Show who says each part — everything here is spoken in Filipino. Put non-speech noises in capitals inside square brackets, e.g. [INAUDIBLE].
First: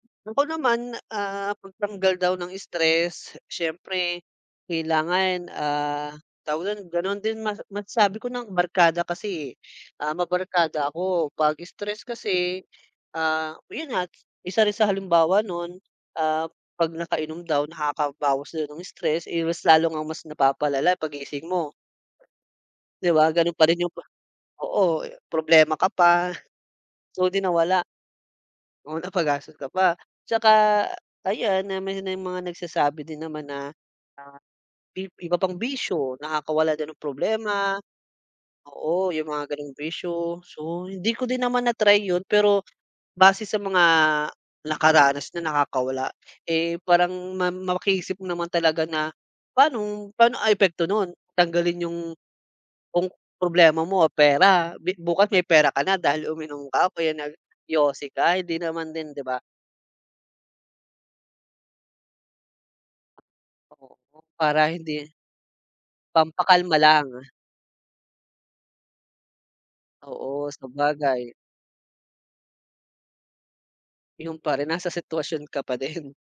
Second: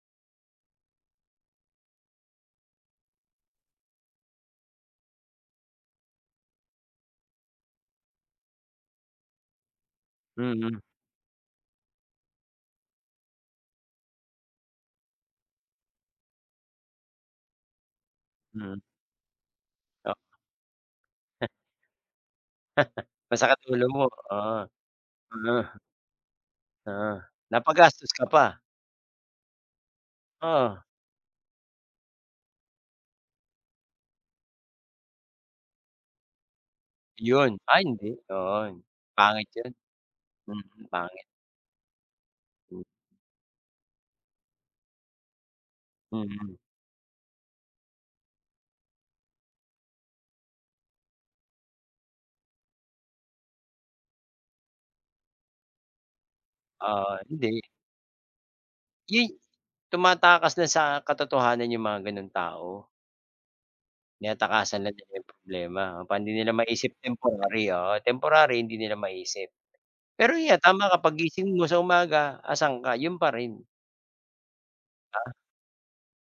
Speaker 1: Bagaman, ah, pangtanggal daw ng stress. Siyempre, kailangan, ah, tawag don, ganon din mas mas masasabi ko ng barkada kasi, eh. Ah,
Speaker 2: Mm.
Speaker 1: mabarkada ako, pag stress kasi, ah, yun nga, isa rin sa halimbawa nun, ah, pag nakainom daw nakakabawas daw
Speaker 2: Mm.
Speaker 1: ng stress, eh, mas lalo ngang
Speaker 2: Oh.
Speaker 1: mas napapalala pag
Speaker 2: [CHUCKLES]
Speaker 1: gising mo.
Speaker 2: [LAUGHS]
Speaker 1: Di ba ganun
Speaker 2: Masakit
Speaker 1: pa rin
Speaker 2: ulo
Speaker 1: yung
Speaker 2: mo,
Speaker 1: prob
Speaker 2: ah
Speaker 1: oo, eh, problema
Speaker 2: ah.
Speaker 1: ka pa.
Speaker 2: Ah,
Speaker 1: So, di nawala.
Speaker 2: napagastos ka pa.
Speaker 1: Oo, napagastos ka pa. Tsaka,
Speaker 2: Oo.
Speaker 1: ayan, na may ng mga nagsasabi din naman na, ah, i iba pang bisyo, nakakawala daw ng
Speaker 2: Yun,
Speaker 1: problema,
Speaker 2: ah hindi, oo
Speaker 1: oo, yung
Speaker 2: pangit
Speaker 1: mga ganong
Speaker 2: yun,
Speaker 1: bisyo. So
Speaker 2: mm,
Speaker 1: hindi
Speaker 2: pangit.
Speaker 1: ko din naman na-try yun pero,
Speaker 2: Hmm.
Speaker 1: base sa mga nakaranas na nakakawala,
Speaker 2: Mm.
Speaker 1: eh, parang ma maki-isip mo naman talaga na, paanong paano ang epekto nun? Tanggalin yung kung problema mo, ah, pera, bi bukas may pera ka na dahil uminom ka o kaya
Speaker 2: Ah, hindi.
Speaker 1: nag-yosi ka, hindi naman din, di ba?
Speaker 2: Yuy tumatakas dun sa katotohanan yung mga gano'ng tao.
Speaker 1: Oo, para
Speaker 2: Tinatakasan na
Speaker 1: hindi
Speaker 2: nila yung problema, kapag hindi nila
Speaker 1: Pampakalma
Speaker 2: maisip
Speaker 1: lang.
Speaker 2: temporary, oo, temporary hindi nila maisip. Pero
Speaker 1: Oo,
Speaker 2: yan tama ka,
Speaker 1: sabagay.
Speaker 2: paggising mo sa umaga asaan ka? Yun pa rin.
Speaker 1: Yung pa rin, nasa
Speaker 2: Ah.
Speaker 1: sitwasyon ka pa din.